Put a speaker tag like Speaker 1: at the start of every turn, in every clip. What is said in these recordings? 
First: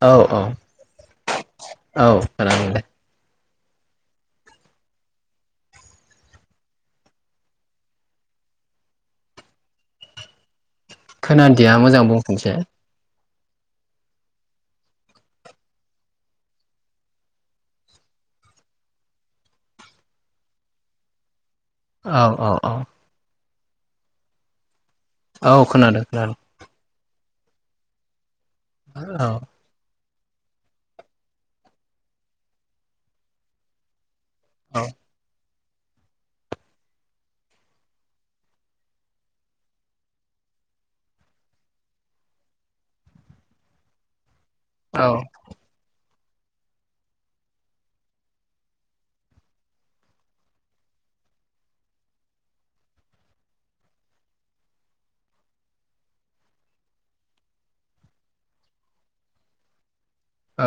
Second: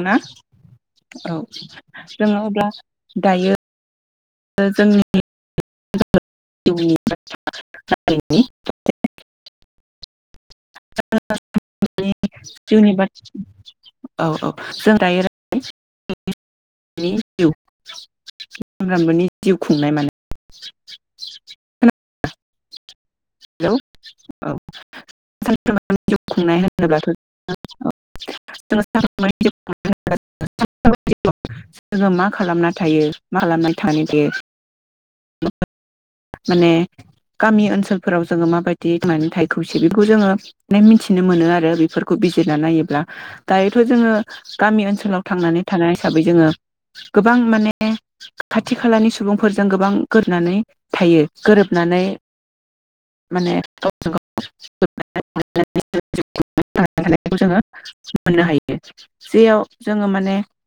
Speaker 1: औ
Speaker 2: औ
Speaker 1: औ
Speaker 2: जोङो अब्ला
Speaker 1: खोनादों दे
Speaker 2: दायो ओ जोंनि [unintelligible]
Speaker 1: खोनादिया मोजां बुंफिनसाय
Speaker 2: जिउनि बाथ्रा औ औ जों दरैनि जिउ खुंनाय मान
Speaker 1: औ औ औ
Speaker 2: हेलौ औ
Speaker 1: औ
Speaker 2: सानफ्रोमबोनि
Speaker 1: खोनादों
Speaker 2: जिउ
Speaker 1: खोनादों
Speaker 2: खुंनाय [unintelligible] [unintelligible] [unintelligible] मा
Speaker 1: औ
Speaker 2: खालामना थायो मा खालामना थानो दे
Speaker 1: औ
Speaker 2: माने गामि ओनसोलफोराव जोङो माबायदि माने थाइखुम सिरिखौ जोङो मे मिथिनो मोनो आरो बेफोरखौ बिजिरना नायोब्ला दायोथ' जोङो गामि
Speaker 1: औ
Speaker 2: ओनसोलाव थांनानै थानाय हिसाबै जोङो गोबां माने खाथि खालानि सुबुंफोरजों गोबां गोरोबनानै थायो गोरोबनानै माने गावजों गाव [unintelligible] थानायखौ जोङो मोननो हायो जेयाव जोङो माने
Speaker 1: औ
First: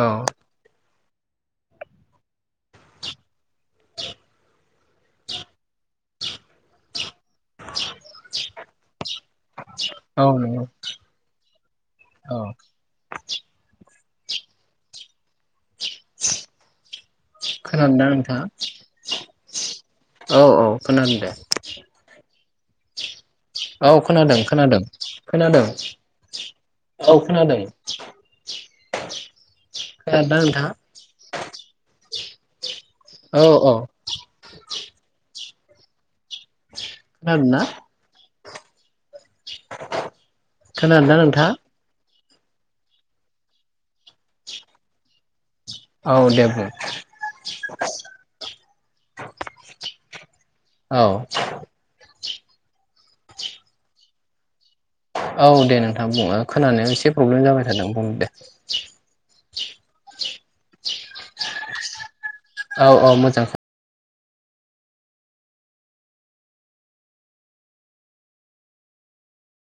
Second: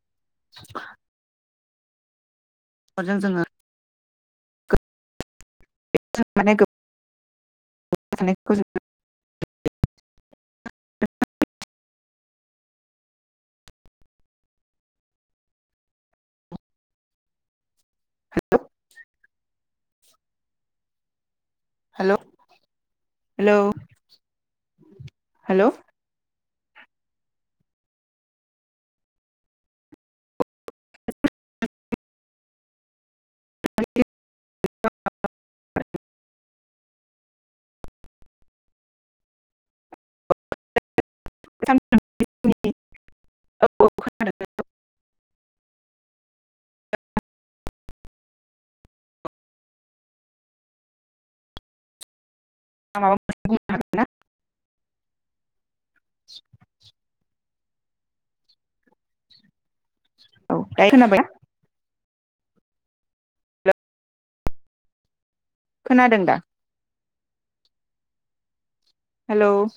Speaker 2: [unintelligible]
Speaker 1: [inaudible]
Speaker 2: बे [unintelligible] गोब
Speaker 1: औ नंगौ
Speaker 2: [unintelligible]
Speaker 1: औ [unintelligible] खोनादोंना नोंथाङा औ औ खोनादों दे
Speaker 2: हेलौ हेलौ
Speaker 1: औ खोनादों खोनादों
Speaker 2: हेलौ
Speaker 1: खोनादों औ खोनादों खोनादोंना नोंथांङा? औ अ खोनादोंना [unintelligible] खोनादोंना नोंथाङा?
Speaker 2: [unintelligible]
Speaker 1: औ दे बुं। औ।
Speaker 2: आं मा बा मोन से बुं नो हागोन ना?
Speaker 1: औ दे नों थां खोनानाया एसे प्रब्लेम जाबाय। ओ नों बुंदे
Speaker 2: औ दायो खोना बायना?
Speaker 1: औ औ मोजां।
Speaker 2: खोनादों दा? हेल'